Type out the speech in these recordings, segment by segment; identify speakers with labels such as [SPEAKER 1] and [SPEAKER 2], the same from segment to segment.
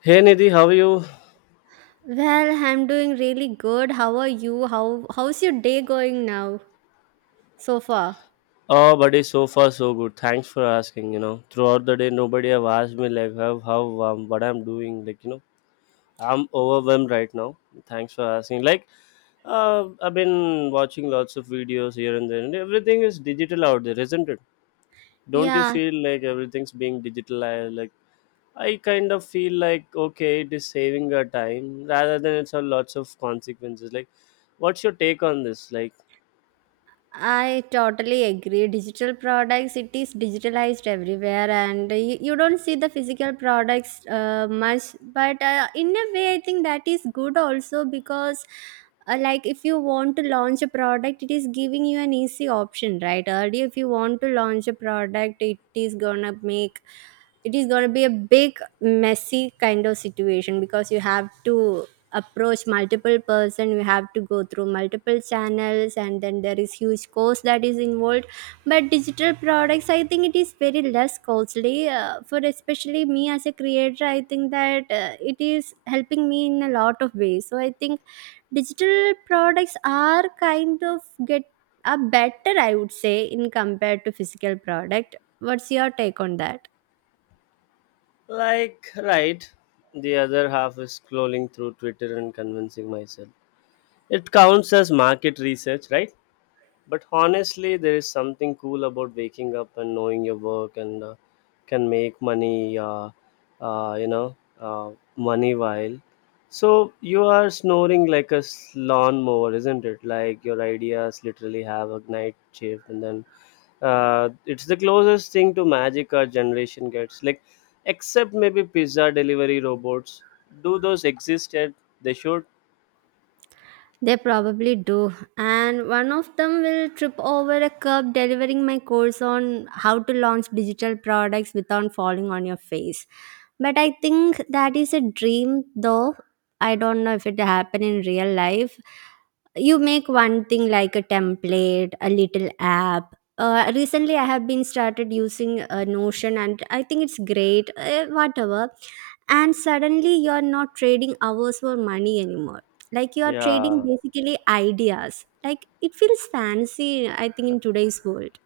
[SPEAKER 1] Hey Nidhi, how are you?
[SPEAKER 2] Well, I'm doing really good. How are you? How's your day going now so far?
[SPEAKER 1] Oh, buddy, so far so good. Thanks for asking. You know, throughout the day, nobody have asked me like how, what I'm doing. Like I'm overwhelmed right now. Thanks for asking. Like, I've been watching lots of videos here and there, and everything is digital out there, isn't it? Don't you
[SPEAKER 2] Yeah,
[SPEAKER 1] feel like everything's being digitalized? Like, I kind of feel like okay, it is saving our time rather than it's a lots of consequences. Like, what's your take on this? Like
[SPEAKER 2] I totally agree. Digital products, it is digitalized everywhere, and you don't see the physical products much. But in a way, I think that is good also because, like, if you want to launch a product, it is giving you an easy option, right? Earlier, if you want to launch a product, it is going to be a big messy kind of situation because you have to approach multiple person. We have to go through multiple channels, and then there is huge cost that is involved, but digital products, I think it is very less costly, for especially me as a creator. I think that it is helping me in a lot of ways, so I think digital products are kind of get are better, I would say, in compared to physical product. What's your take on that?
[SPEAKER 1] Like, right, the other half is scrolling through Twitter and convincing myself. It counts as market research, right? But honestly, there is something cool about waking up and knowing your work and can make money, uh, you know, uh, money while. So you are snoring like a lawnmower, isn't it? Like your ideas literally have a night shift, and then it's the closest thing to magic our generation gets, like except maybe pizza delivery robots. Do those exist yet? They should.
[SPEAKER 2] They probably do. And one of them will trip over a curb delivering my course on how to launch digital products without falling on your face. But I think that is a dream though. I don't know if it happen in real life. You make one thing like a template, a little app. Recently I have been started using Notion, and I think it's great. Whatever. And suddenly you're not trading hours for money anymore, like you are trading
[SPEAKER 1] Yeah.
[SPEAKER 2] basically ideas. Like it feels fancy, I think, in today's world.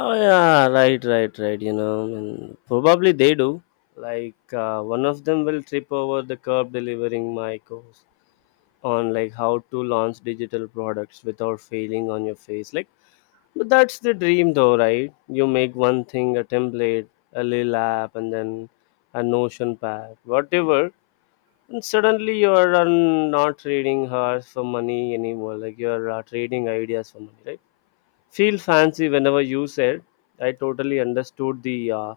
[SPEAKER 1] Oh yeah, right, right, right, and probably they do. Like, one of them will trip over the curb delivering my course on like how to launch digital products without failing on your face, like. But that's the dream, though, right? You make one thing a template, a little app, and then a Notion pad, whatever. And suddenly you're not trading hours for money anymore. Like you're trading ideas for money, right? Feel fancy whenever you said. I totally understood the,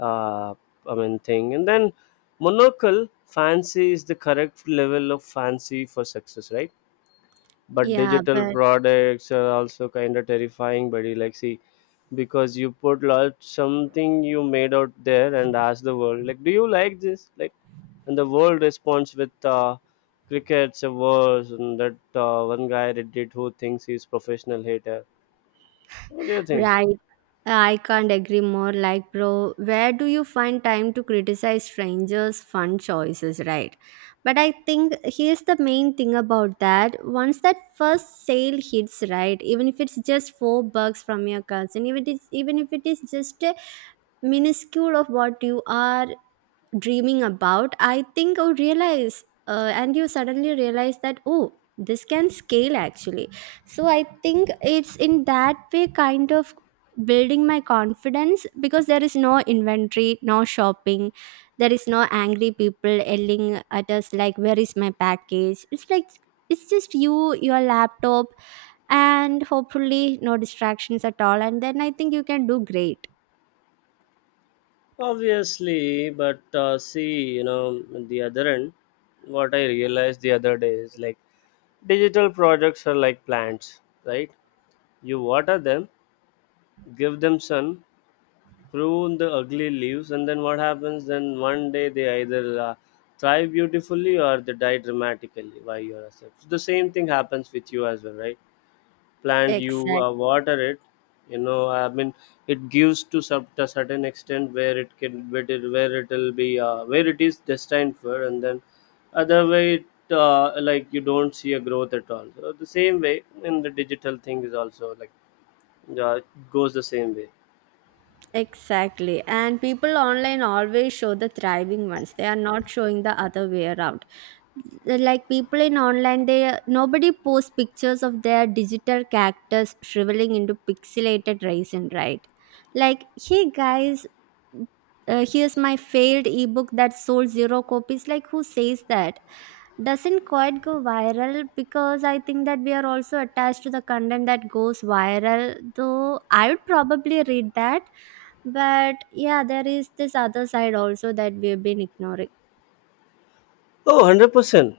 [SPEAKER 1] uh, I mean, thing. And then monocle fancy is the correct level of fancy for success, right? But
[SPEAKER 2] Yeah,
[SPEAKER 1] digital
[SPEAKER 2] but
[SPEAKER 1] products are also kind of terrifying, buddy. Like, see, because you put lot something you made out there and ask the world like, do you like this? Like, and the world responds with crickets a verse, and that one guy reddit who thinks he's professional hater. What do you think?
[SPEAKER 2] right, I can't agree more. Like, bro, where do you find time to criticize strangers fun choices, right? But I think here's the main thing about that. Once that first sale hits, right, even if it's just $4 from your cousin, even if it is just a minuscule of what you are dreaming about, I think I realize, and you suddenly realize that, oh, this can scale actually. So I think it's in that way kind of building my confidence, because there is no inventory, no shopping, there is no angry people yelling at us like, where is my package? It's like it's just you, your laptop, and hopefully no distractions at all, and then I think you can do great.
[SPEAKER 1] Obviously, but see, the other end, what I realized the other day is like digital products are like plants, right? You water them, give them sun, prune the ugly leaves, and then what happens? Then one day they either thrive beautifully or they die dramatically by your accept. The same thing happens with you as well, right? Plant you
[SPEAKER 2] Exactly.
[SPEAKER 1] water it, I mean, it gives to some to a certain extent where it can, where it'll be, where it is destined for, and then other way like you don't see a growth at all. So the same way in the digital thing is also like, uh, goes the same way.
[SPEAKER 2] Exactly. And people online always show the thriving ones. They are not showing the other way around. Like people in online, they nobody posts pictures of their digital characters shriveling into pixelated resin, right? Like, hey guys, here's my failed ebook that sold zero copies. Like, who says that? Doesn't quite go viral because I think that we are also attached to the content that goes viral, though I would probably read that. But yeah, there is this other side also that we have been ignoring.
[SPEAKER 1] Oh, 100%.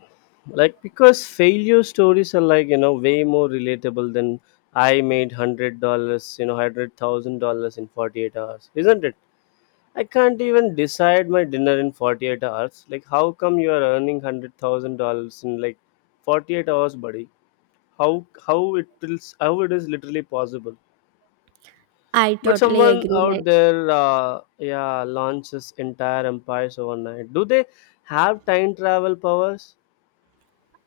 [SPEAKER 1] Like, because failure stories are like, way more relatable than I made $100, $100,000 in 48 hours, isn't it? I can't even decide my dinner in 48 hours. Like, how come you are earning $100,000 in like 48 hours, buddy? How it is literally possible.
[SPEAKER 2] I
[SPEAKER 1] But
[SPEAKER 2] totally
[SPEAKER 1] someone
[SPEAKER 2] agree.
[SPEAKER 1] out
[SPEAKER 2] Like,
[SPEAKER 1] there, yeah, launches entire empires overnight. Do they have time travel powers?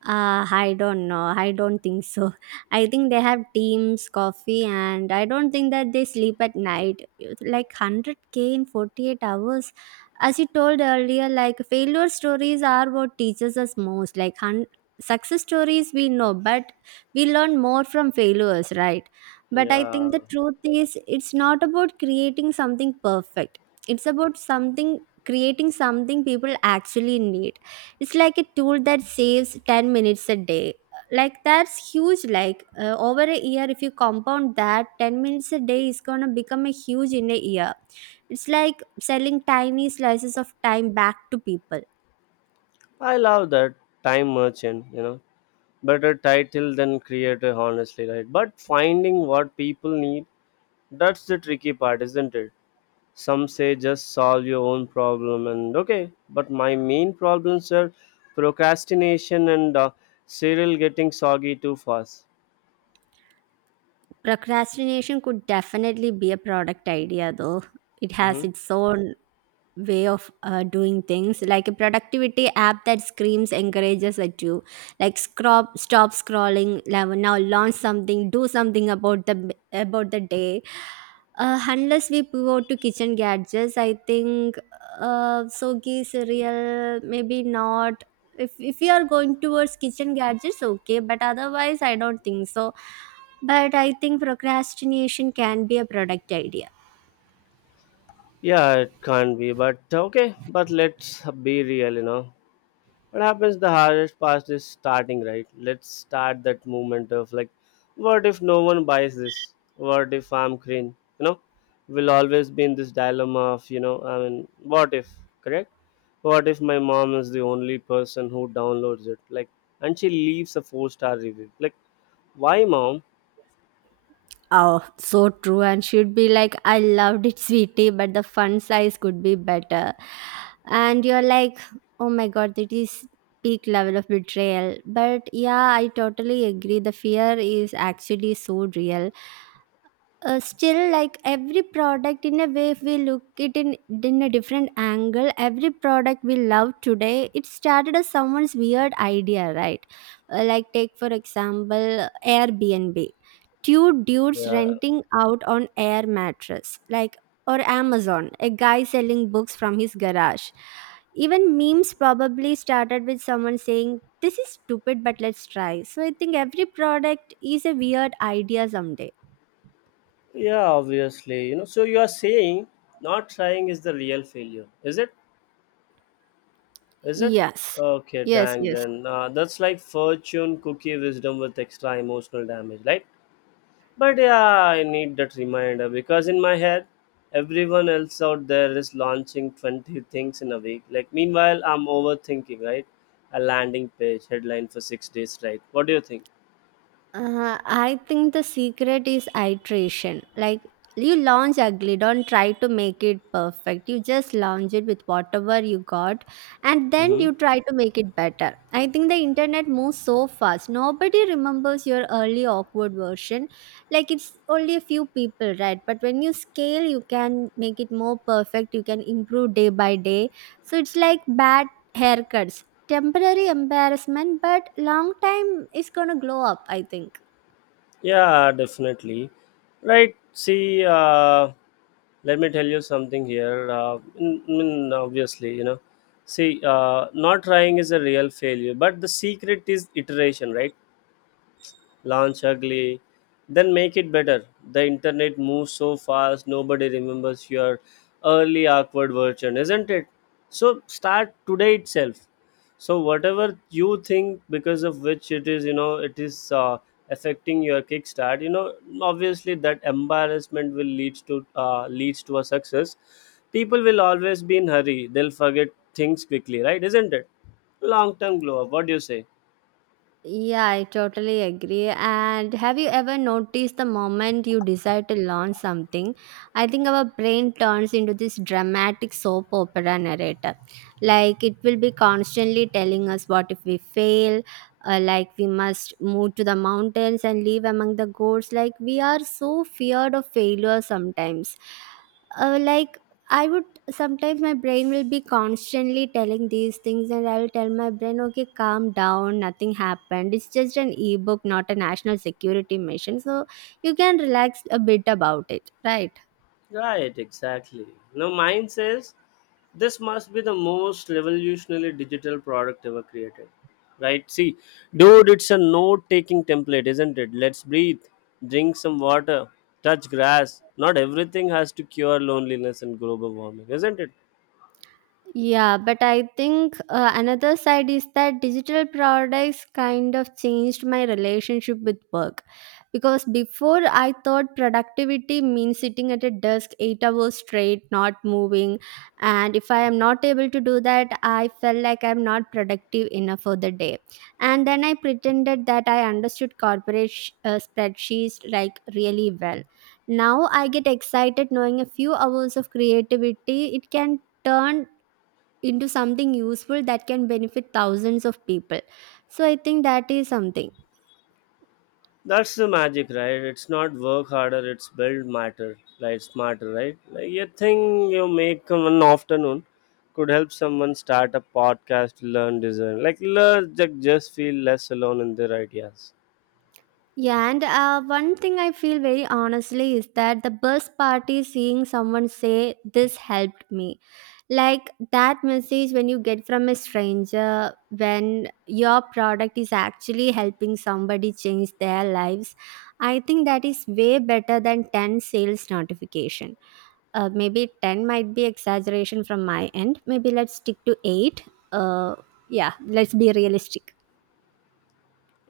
[SPEAKER 2] I don't know. I don't think so. I think they have teams, coffee, and I don't think that they sleep at night. It's like 100k in 48 hours. As you told earlier, like failure stories are what teaches us most. Success stories, we know, but we learn more from failures, right? But I
[SPEAKER 1] Yeah.
[SPEAKER 2] think the truth is, it's not about creating something perfect, it's about something creating something people actually need. It's like a tool that saves 10 minutes a day. Like, that's huge. Like, over a year, if you compound that, 10 minutes a day is going to become a huge in a year. It's like selling tiny slices of time back to people.
[SPEAKER 1] I love that. Time merchant, better title than creator, honestly, right? But finding what people need, that's the tricky part, isn't it? Some say just solve your own problem, and okay, but my main problems are procrastination and cereal getting soggy too fast.
[SPEAKER 2] Procrastination could definitely be a product idea though. It
[SPEAKER 1] Hmm.
[SPEAKER 2] has its own way of doing things, like a productivity app that screams encourages at you, like, scrub, stop scrolling now. Now launch something, do something about the day. Unless we pivot to kitchen gadgets, I think, sogi cereal, maybe not. If we are going towards kitchen gadgets, okay, but otherwise I don't think so. But I think procrastination can be a product idea.
[SPEAKER 1] Yeah, it can't be, but okay, but let's be real. What happens? The hardest part is starting, right? Let's start that movement of like what if no one buys this, what if I'm green, you know we'll always be in this dilemma of I mean what if. Correct. What if my mom is the only person who downloads it, like, and she leaves a four-star review? Like, why mom?
[SPEAKER 2] Oh, so true. And she'd be like, I loved it, sweetie, but the fun size could be better. And you're like, oh my god, that is peak level of betrayal. But yeah, I totally agree. The fear is actually so real, still, like every product, in a way, if we in a different angle, every product we love today, it started as someone's weird idea, right? Like take for example Airbnb, two dudes
[SPEAKER 1] Yeah,
[SPEAKER 2] renting out on air mattress, like, or Amazon, a guy selling books from his garage. Even memes probably started with someone saying, this is stupid, but let's try. So I think every product is a weird idea someday.
[SPEAKER 1] yeah, obviously, so you are saying not trying is the real failure, is it? Is it?
[SPEAKER 2] Yes.
[SPEAKER 1] Okay,
[SPEAKER 2] Yes,
[SPEAKER 1] dang
[SPEAKER 2] yes.
[SPEAKER 1] then. That's like fortune cookie wisdom with extra emotional damage, right? But yeah, I need that reminder because in my head, everyone else out there is launching 20 things in a week. Like, meanwhile, I'm overthinking, right? A landing page headline for 6 days, right? What do you think?
[SPEAKER 2] I think the secret is iteration. Like, you launch ugly, don't try to make it perfect. You just launch it with whatever you got, and then
[SPEAKER 1] Mm-hmm.
[SPEAKER 2] you try to make it better. I think the internet moves so fast. Nobody remembers your early awkward version. Like it's only a few people, right? But when you scale, you can make it more perfect. You can improve day by day. So it's like bad haircuts. Temporary embarrassment, but long time is gonna glow up, I think.
[SPEAKER 1] Yeah, definitely. Right. See, let me tell you something here. Obviously, see, not trying is a real failure, but the secret is iteration, right? Launch ugly, then make it better. The internet moves so fast, nobody remembers your early awkward version, isn't it? So start today itself. So whatever you think, because of which it is, it is affecting your kickstart. You know, obviously that embarrassment will leads to a success. People will always be in hurry. They'll forget things quickly, right? Isn't it? Long term glow up. What do you say?
[SPEAKER 2] Yeah, I totally agree. And have you ever noticed the moment you decide to launch something? I think our brain turns into this dramatic soap opera narrator. Like it will be constantly telling us what if we fail, like we must move to the mountains and live among the goats. Like we are so feared of failure sometimes. Like I would, sometimes my brain will be constantly telling these things, and I will tell my brain, okay, calm down, nothing happened. It's just an ebook, not a national security mission. So you can relax a bit about it, right?
[SPEAKER 1] Right, exactly. Now, mine says this must be the most revolutionary digital product ever created. Right? See, dude, it's a note taking template, isn't it? Let's breathe, drink some water, touch grass. Not everything has to cure loneliness and global warming, isn't it?
[SPEAKER 2] Yeah, but I think another side is that digital products kind of changed my relationship with work. Because before I thought productivity means sitting at a desk 8 hours straight, not moving. And if I am not able to do that, I felt like I'm not productive enough for the day. And then I pretended that I understood corporate spreadsheets like really well. Now I get excited knowing a few hours of creativity, it can turn into something useful that can benefit thousands of people. So I think that is something.
[SPEAKER 1] That's the magic, right? It's not work harder, it's build matter, like smarter, right? Like you think you make one afternoon could help someone start a podcast, learn design, like learn like just feel less alone in their ideas.
[SPEAKER 2] Yeah, and one thing I feel very honestly is that the best part is seeing someone say, this helped me. Like that message when you get from a stranger, when your product is actually helping somebody change their lives, I think that is way better than 10 sales notifications. Maybe 10 might be exaggeration from my end. Maybe let's stick to 8. Uh, yeah, let's be realistic.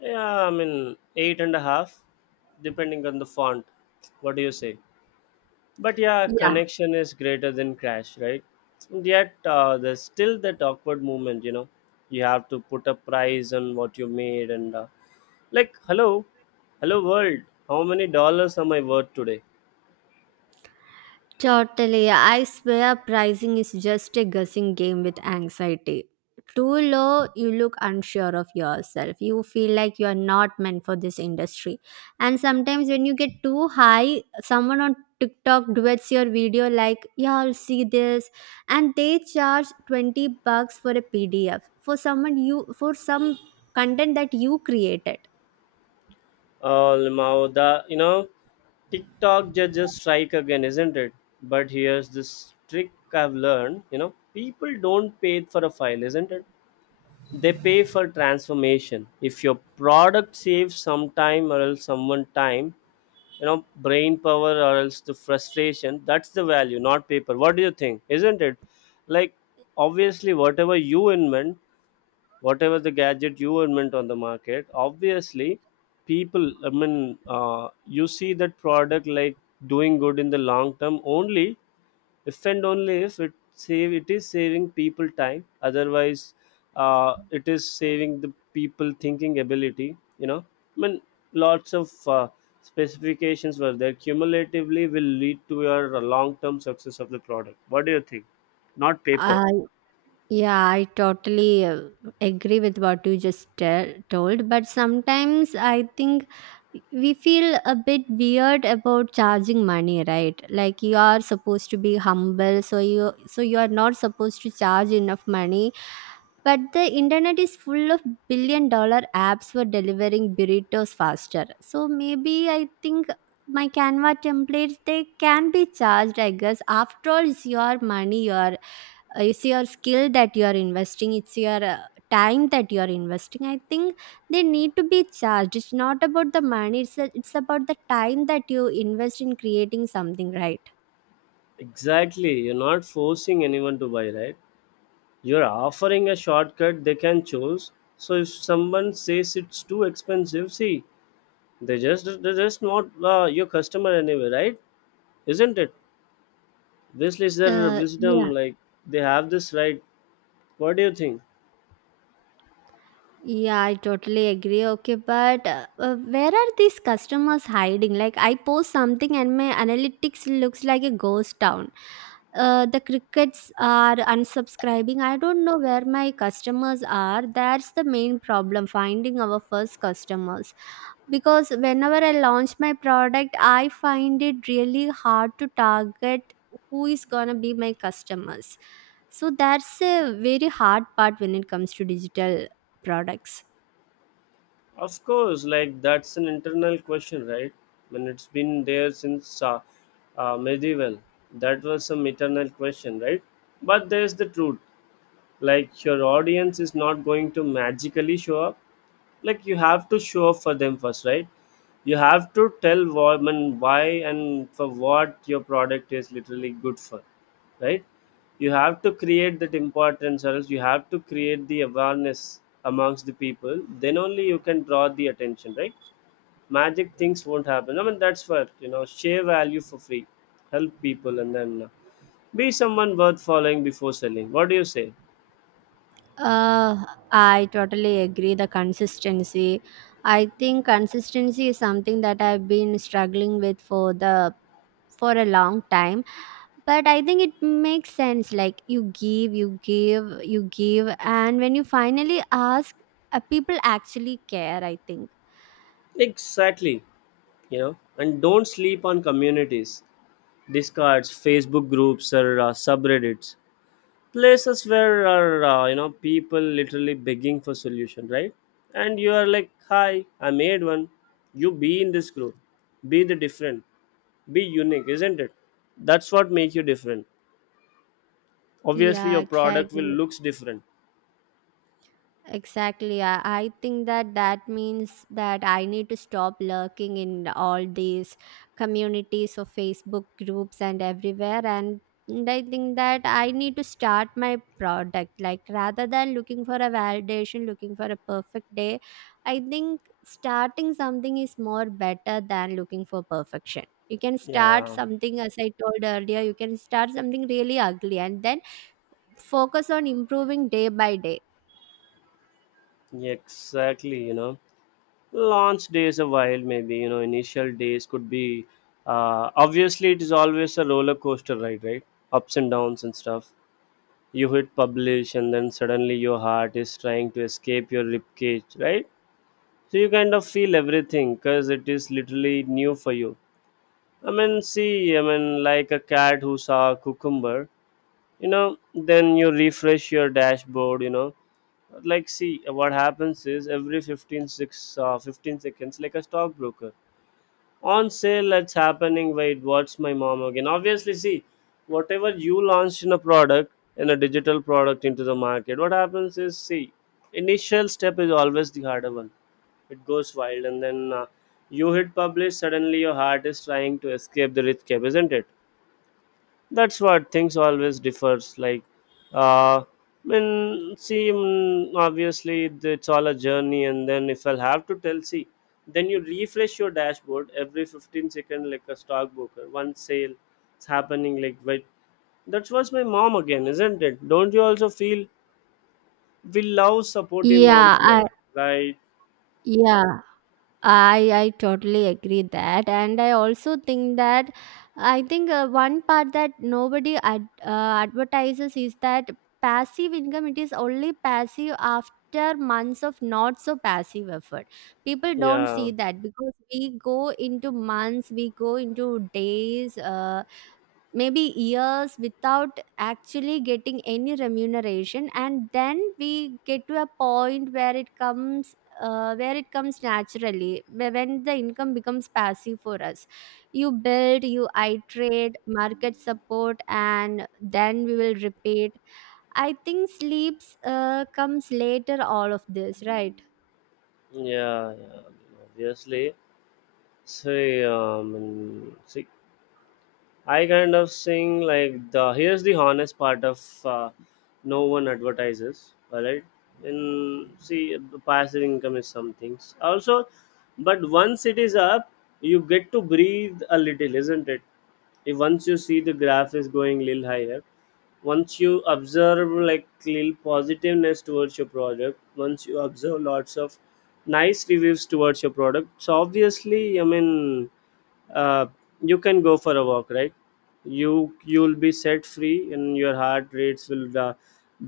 [SPEAKER 1] Yeah, I mean eight and a half, depending on the font. What do you say? But yeah,
[SPEAKER 2] Yeah.
[SPEAKER 1] connection is greater than crash, right? And yet there's still that awkward moment, you know. You have to put a price on what you made, and like, hello, hello world. How many dollars am I worth today?
[SPEAKER 2] Totally. I swear pricing is just a guessing game with anxiety. Too low, you look unsure of yourself. You feel like you are not meant for this industry. And sometimes when you get too high, someone on TikTok duets your video like, y'all see this. And they charge $20 for a PDF for some content that you created.
[SPEAKER 1] Oh, now the TikTok judges strike again, isn't it? But here's this trick I've learned. You know, people don't pay for a file, isn't it? They pay for transformation. If your product saves some time or else someone time, brain power or else the frustration, that's the value, not paper. What do you think? Isn't it? Like obviously whatever you invent, whatever the gadget you invent on the market, obviously people, I mean, you see that product like doing good in the long term only if and only if it save it is saving people time. Otherwise, it is saving the people thinking ability, you know I mean lots of specifications were there cumulatively will lead to your long term success of the product. What do you think? Not paper.
[SPEAKER 2] Yeah, I totally agree with what you told. But sometimes I think we feel a bit weird about charging money, right? Like you are supposed to be humble, so you are not supposed to charge enough money. But the internet is full of billion-dollar apps for delivering burritos faster. So maybe I think my Canva templates, they can be charged. I guess after all, it's your money. Your It's your skill that you are investing. It's your time that you are investing. I think they need to be charged. It's not about the money, it's about the time that you invest in creating something, right?
[SPEAKER 1] Exactly, you're not forcing anyone to buy, right? You're offering a shortcut they can choose. So if someone says it's too expensive, see, they just not your customer anyway, right? Isn't it? This is their
[SPEAKER 2] Uh,
[SPEAKER 1] wisdom.
[SPEAKER 2] yeah.
[SPEAKER 1] Like they have this right. What do you think?
[SPEAKER 2] Yeah, I totally agree. Okay, but where are these customers hiding? Like, I post something and my analytics looks like a ghost town. The crickets are unsubscribing. I don't know where my customers are. That's the main problem, finding our first customers. Because whenever I launch my product, I find it really hard to target who is gonna be my customers. So that's a very hard part when it comes to digital products.
[SPEAKER 1] Of course, like that's an internal question, right? When it's been there since medieval, that was some eternal question, right? But there's the truth. Like your audience is not going to magically show up, like you have to show up for them first, right? You have to tell women why and for what your product is literally good for, right? You have to create that importance or else you have to create the awareness amongst the people. Then only you can draw the attention, right? Magic things won't happen. I mean, that's what, you know, share value for free, help people, and then be someone worth following before selling. What do you say?
[SPEAKER 2] Uh, I totally agree. The consistency. I think consistency is something that I've been struggling with for a long time. But I think it makes sense. Like, you give, you give, you give, and when you finally ask, people actually care, I think.
[SPEAKER 1] Exactly, you know, and don't sleep on communities, discards facebook groups or subreddits. Places where are people literally begging for solution, right? And you are like, hi, I made one. You be in this group, be the different, be unique, isn't it? That's what make you different. Obviously
[SPEAKER 2] Yeah,
[SPEAKER 1] your product will
[SPEAKER 2] exactly.
[SPEAKER 1] looks different.
[SPEAKER 2] Exactly. I think that that means that I need to stop lurking in all these communities or Facebook groups and everywhere. And I think that I need to start my product. Like rather than looking for a validation, looking for a perfect day, I think starting something is more better than looking for perfection. You can start
[SPEAKER 1] Yeah,
[SPEAKER 2] something, as I told earlier, you can start something really ugly and then focus on improving day by day.
[SPEAKER 1] exactly, you know, launch days a while, maybe, initial days could be, obviously it is always a roller coaster ride, right? Ups and downs and stuff. You hit publish and then suddenly your heart is trying to escape your ribcage, right? So you kind of feel everything because it is literally new for you. I mean, see, I mean, like a cat who saw a cucumber. You know, then you refresh your dashboard, you know, like see what happens is every 15 seconds like a stockbroker on sale. It's happening. Wait, what's my mom again? Obviously, see, whatever you launched in a product in a digital product into the market, what happens is, see, initial step is always the harder one. It goes wild, and then you hit publish. Suddenly your heart is trying to escape the rich cap, isn't it? That's what things always differs. Like, uh when, see, obviously, it's all a journey. And then if I'll have to tell, see, then you refresh your dashboard Every 15 second, like a stockbroker one sale, it's happening, like. But that was my mom again, isn't it? Don't you also feel we love supporting moms
[SPEAKER 2] Yeah.
[SPEAKER 1] here? Right.
[SPEAKER 2] Yeah, I totally agree that, and I also think that I think one part that nobody advertises is that passive income. It is only passive after months of not so passive effort. People don't see
[SPEAKER 1] Yeah,
[SPEAKER 2] that because we go into months, we go into days, maybe years without actually getting any remuneration, and then we get to a point where it comes, where it comes naturally, when the income becomes passive for us. You build, you iterate, market, support, and then we will repeat. I think sleeps comes later all of this, right?
[SPEAKER 1] yeah. Obviously. See. I kind of sing like, the here's the honest part of, uh, no one advertises, alright. And see, the passive income is some things also, but once it is up, you get to breathe a little, isn't it? If once you see the graph is going little higher, once you observe like little positiveness towards your product, once you observe lots of nice reviews towards your product, so obviously, I mean, uh, you can go for a walk, right? you you'll be set free and your heart rates will,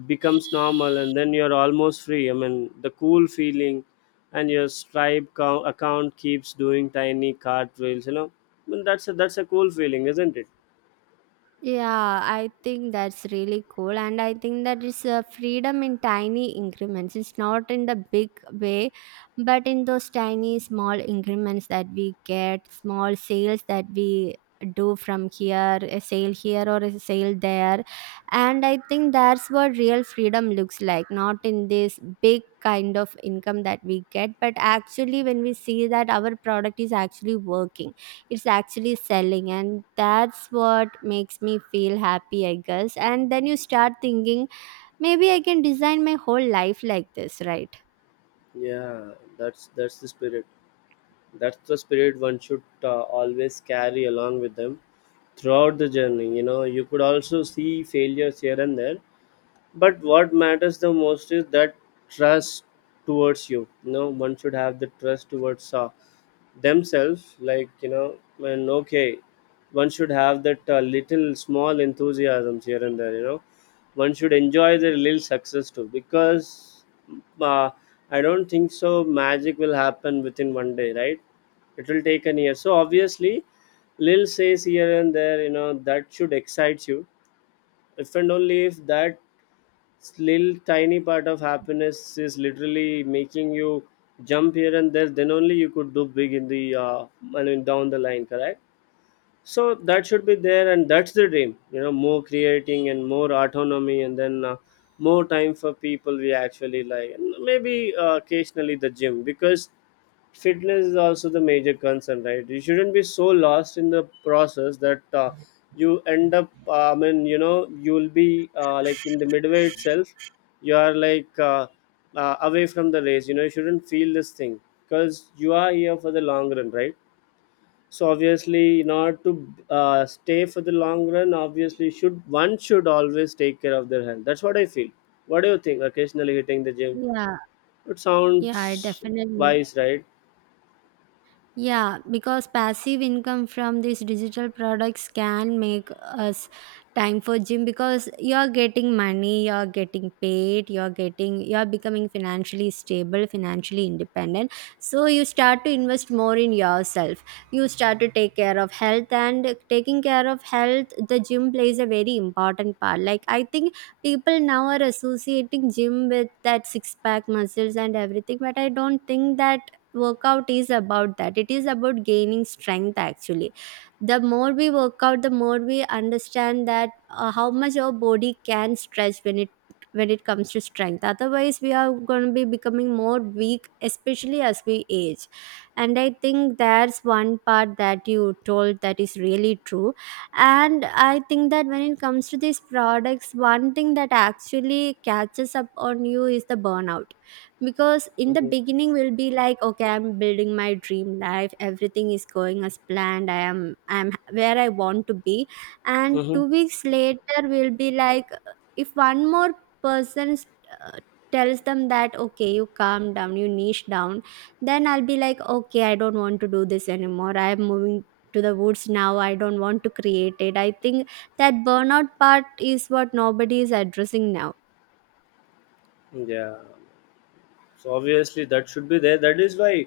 [SPEAKER 1] becomes normal, and then you're almost free, I mean, the cool feeling. And your account keeps doing tiny cartwheels, you know. I mean, that's a cool feeling, isn't it?
[SPEAKER 2] Yeah, I think that's really cool. And I think that it's a freedom in tiny increments. It's not in the big way, but in those tiny, small increments that we get, small sales that we do from here, a sale here or a sale there. And I think that's what real freedom looks like, not in this big kind of income that we get, but actually when we see that our product is actually working, it's actually selling. And that's what makes me feel happy, I guess. And then you start thinking, maybe I can design my whole life like this, right?
[SPEAKER 1] Yeah, that's the spirit. That's the spirit one should, always carry along with them throughout the journey. You know, you could also see failures here and there. But what matters the most is that trust towards you. You know, one should have the trust towards, themselves. Like, you know, when okay, one should have that, little small enthusiasms here and there. You know, one should enjoy their little success too. Because, uh, I don't think so. Magic will happen within one day, right? It will take an year. So obviously, little says here and there. You know, that should excite you. If and only if that little tiny part of happiness is literally making you jump here and there, then only you could do big in the, I mean, down the line, correct? So that should be there. And that's the dream, you know, more creating and more autonomy, and then, more time for people we actually like, and maybe, occasionally the gym. Because fitness is also the major concern, right? You shouldn't be so lost in the process that, you end up I mean, you know, you'll be, like in the midway itself, you are like, away from the race. You know, you shouldn't feel this thing, because you are here for the long run, right? So obviously, in order to, stay for the long run, obviously should one should always take care of their health. That's what I feel. What do you think? Occasionally hitting the gym,
[SPEAKER 2] Yeah.
[SPEAKER 1] it
[SPEAKER 2] Yeah, I
[SPEAKER 1] sounds
[SPEAKER 2] definitely.
[SPEAKER 1] wise, right?
[SPEAKER 2] Yeah, because passive income from these digital products can make us time for gym, because you're getting money, you're getting paid, you're becoming financially stable, financially independent. So you start to invest more in yourself. You start to take care of health, and taking care of health, the gym plays a very important part. Like I think people now are associating gym with that six pack muscles and everything, but I don't think that workout is about that. It is about gaining strength actually. The more we work out, the more we understand that how much our body can stretch when it, when it comes to strength. Otherwise we are going to be becoming more weak, especially as we age. And I think that's one part that you told that is really true. And I think that when it comes to these products, one thing that actually catches up on you is the burnout. Because in the
[SPEAKER 1] hmm
[SPEAKER 2] beginning we'll be like, okay, I'm building my dream life, everything is going as planned, I'm where I want to be. And
[SPEAKER 1] hmm
[SPEAKER 2] 2 weeks later we'll be like, if one more person uh, tells them that, okay, you calm down, you niche down, then I'll be like, okay, I don't want to do this anymore, I'm moving to the woods now, I don't want to create it. I think that burnout part is what nobody is addressing now.
[SPEAKER 1] Yeah, so obviously that should be there. That is why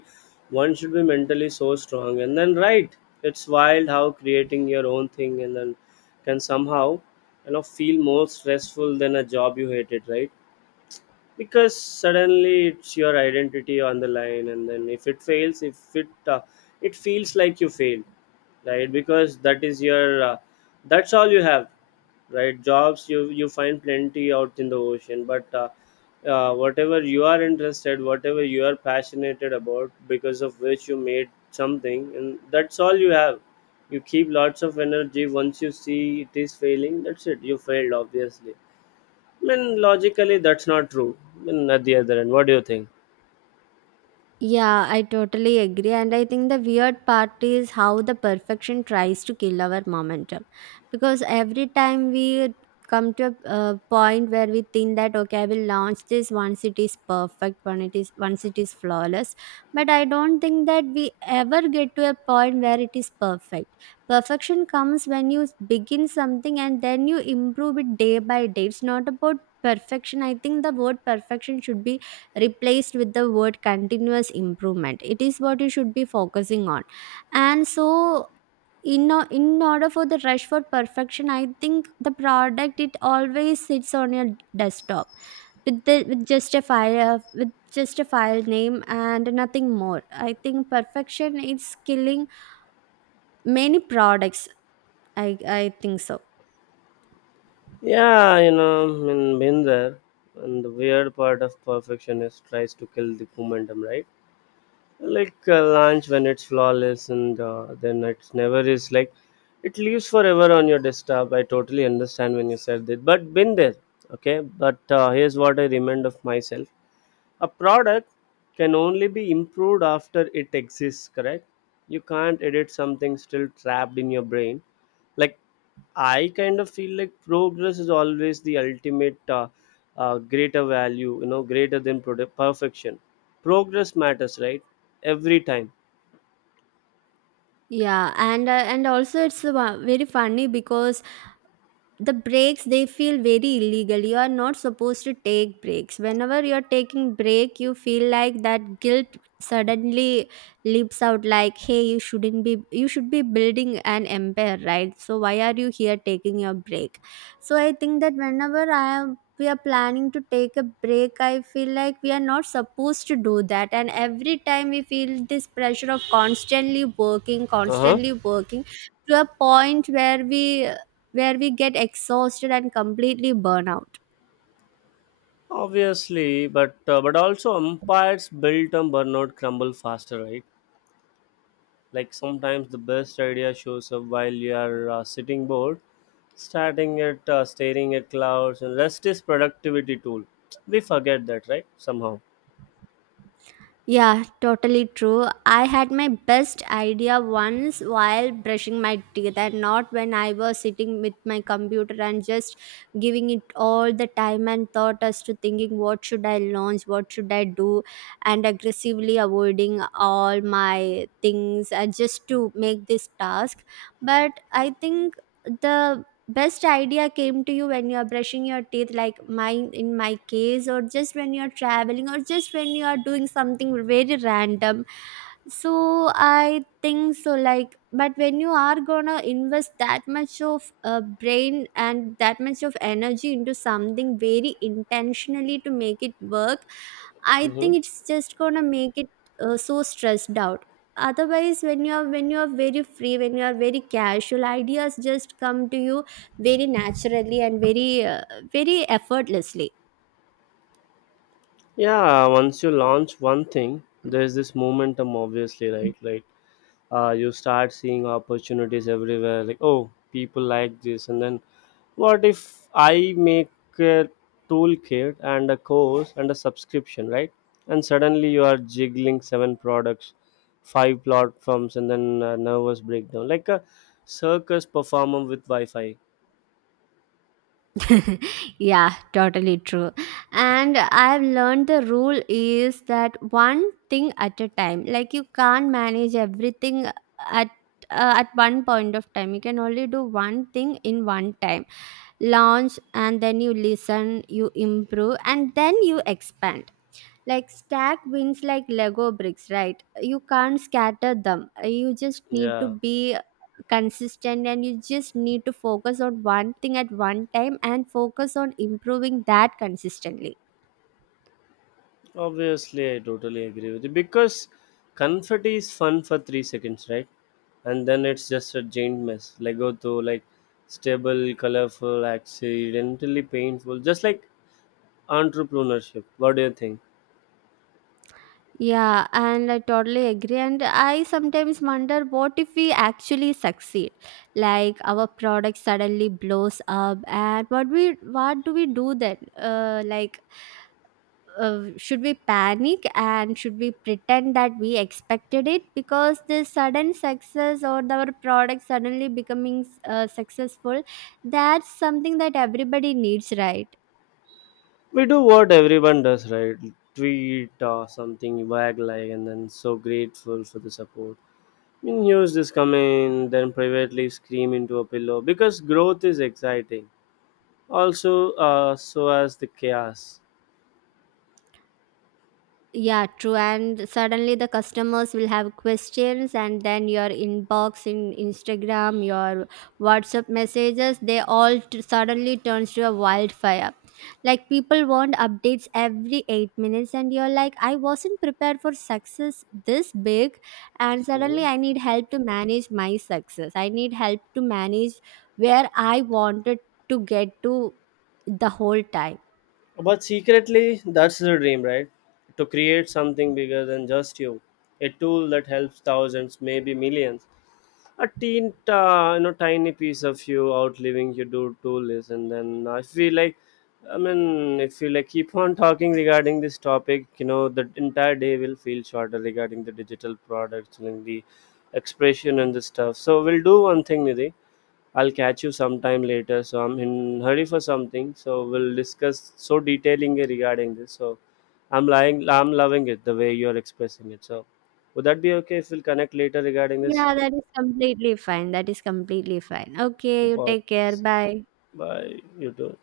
[SPEAKER 1] one should be mentally so strong. And then, right, it's wild how creating your own thing and then can somehow, you know, feel more stressful than a job you hated, right? Because suddenly it's your identity on the line. And then if it fails, if it, it feels like you failed, right? Because that is your, that's all you have, right? Jobs you, find plenty out in the ocean, but whatever you are interested, whatever you are passionate about, because of which you made something, and that's all you have. You keep lots of energy, once you see it is failing, that's it, you failed. Obviously, I mean, logically, that's not true. I mean, at the other end, what do you think?
[SPEAKER 2] Yeah, I totally agree. And I think the weird part is how the perfection tries to kill our momentum. Because every time we come to a point where we think that, okay, I will launch this once it is perfect, when it is, once it is flawless, but I don't think that we ever get to a point where it is perfect. Perfection comes when you begin something and then you improve it day by day. It's not about perfection. I think the word perfection should be replaced with the word continuous improvement. It is what you should be focusing on. And so in order for the rush for perfection, I think the product, it always sits on your desktop with the, with just a file name and nothing more. I think perfection is killing many products, I think so.
[SPEAKER 1] Yeah, you know, I mean, been there. And the weird part of perfectionist tries to kill the momentum, right? Like a lunch when it's flawless and, then it's never, is like it leaves forever on your desktop. I totally understand when you said that, but been there, okay? But here's what I remind of myself: a product can only be improved after it exists, correct? You can't edit something still trapped in your brain. Like, I kind of feel like progress is always the ultimate, greater value, you know, greater than product perfection. Progress matters, right? Every time.
[SPEAKER 2] Yeah. And and also it's very funny because the breaks, they feel very illegal. You are not supposed to take breaks. Whenever you're taking break, you feel like that guilt suddenly leaps out like, hey, you shouldn't be you should be building an empire, right? So why are you here taking your break? So I think that whenever I am we are planning to take a break, I feel like we are not supposed to do that. And every time we feel this pressure of constantly working,
[SPEAKER 1] Uh-huh.
[SPEAKER 2] constantly working, to a point where we get exhausted and completely burn out.
[SPEAKER 1] Obviously, but also umpires built on burnout crumble faster, right? Like sometimes the best idea shows up while you are, sitting bored, starting at, staring at clouds. And rest is productivity tool. We forget that, right? Somehow.
[SPEAKER 2] Yeah, totally true. I had my best idea once while brushing my teeth, and not when I was sitting with my computer and just giving it all the time and thought as to thinking what should I launch, what should I do, and aggressively avoiding all my things just to make this task. But I think the best idea came to you when you are brushing your teeth, like mine in my case, or just when you are traveling, or just when you are doing something very random. So I think so, like, but when you are gonna invest that much of brain and that much of energy into something very intentionally to make it work, I
[SPEAKER 1] Mm-hmm.
[SPEAKER 2] think it's just gonna make it so stressed out. Otherwise when you are very free, when you are very casual, ideas just come to you very naturally and very very effortlessly.
[SPEAKER 1] Yeah, once you launch one thing, there's this momentum, obviously, right? Like, you start seeing opportunities everywhere, like, oh, people like this. And then, what if I make a toolkit and a course and a subscription, right? And suddenly you are jiggling seven products, five platforms, and then a nervous breakdown like a circus performer with wi-fi.
[SPEAKER 2] Yeah, totally true. And I've learned the rule is that one thing at a time. Like you can't manage everything at, at one point of time, you can only do one thing in one time. Launch, and then you listen, you improve, and then you expand. Like stack wins like Lego bricks, right? You can't scatter them. You just need to
[SPEAKER 1] Yeah.
[SPEAKER 2] be consistent, and you just need to focus on one thing at one time and focus on improving that consistently.
[SPEAKER 1] Obviously, I totally agree with you because confetti is fun for 3 seconds, right? And then it's just a giant mess. Lego though, like, stable, colorful, accidentally painful, just like entrepreneurship. What do you think?
[SPEAKER 2] Yeah, and I totally agree. And I sometimes wonder, what if we actually succeed? Like our product suddenly blows up, and what do we do then? Like should we panic and should we pretend that we expected it? Because this sudden success, or our product suddenly becoming successful, that's something that everybody needs, right?
[SPEAKER 1] We do what everyone does, right? Tweet or something, wag like, and then so grateful for the support. I mean, use this comment, then privately scream into a pillow, because growth is exciting. Also, so as the chaos.
[SPEAKER 2] Yeah, true. And suddenly the customers will have questions, and then your inbox, in Instagram, your WhatsApp messages, they suddenly turns to a wildfire. Like people want updates every 8 minutes, and you're like, I wasn't prepared for success this big, and suddenly
[SPEAKER 1] Mhm.
[SPEAKER 2] I need help to manage my success. I need help to manage where I wanted to get to the whole time.
[SPEAKER 1] But secretly, that's the dream, right? To create something bigger than just you, a tool that helps thousands, maybe millions. A teen, you know, tiny piece of you outliving your do tool is, and then I feel like, I mean, if you like keep on talking regarding this topic, you know, the entire day will feel shorter regarding the digital products and the expression and the stuff. So we'll do one thing, Nidhi. I'll catch you sometime later. So I'm in hurry for something. So we'll discuss so detailing regarding this. So I'm lying. I'm loving it the way you're expressing it. So would that be okay if we'll connect later regarding this?
[SPEAKER 2] Yeah, that is completely fine. That is completely fine. Okay, you
[SPEAKER 1] Bye.
[SPEAKER 2] take care. Bye.
[SPEAKER 1] Bye. You too.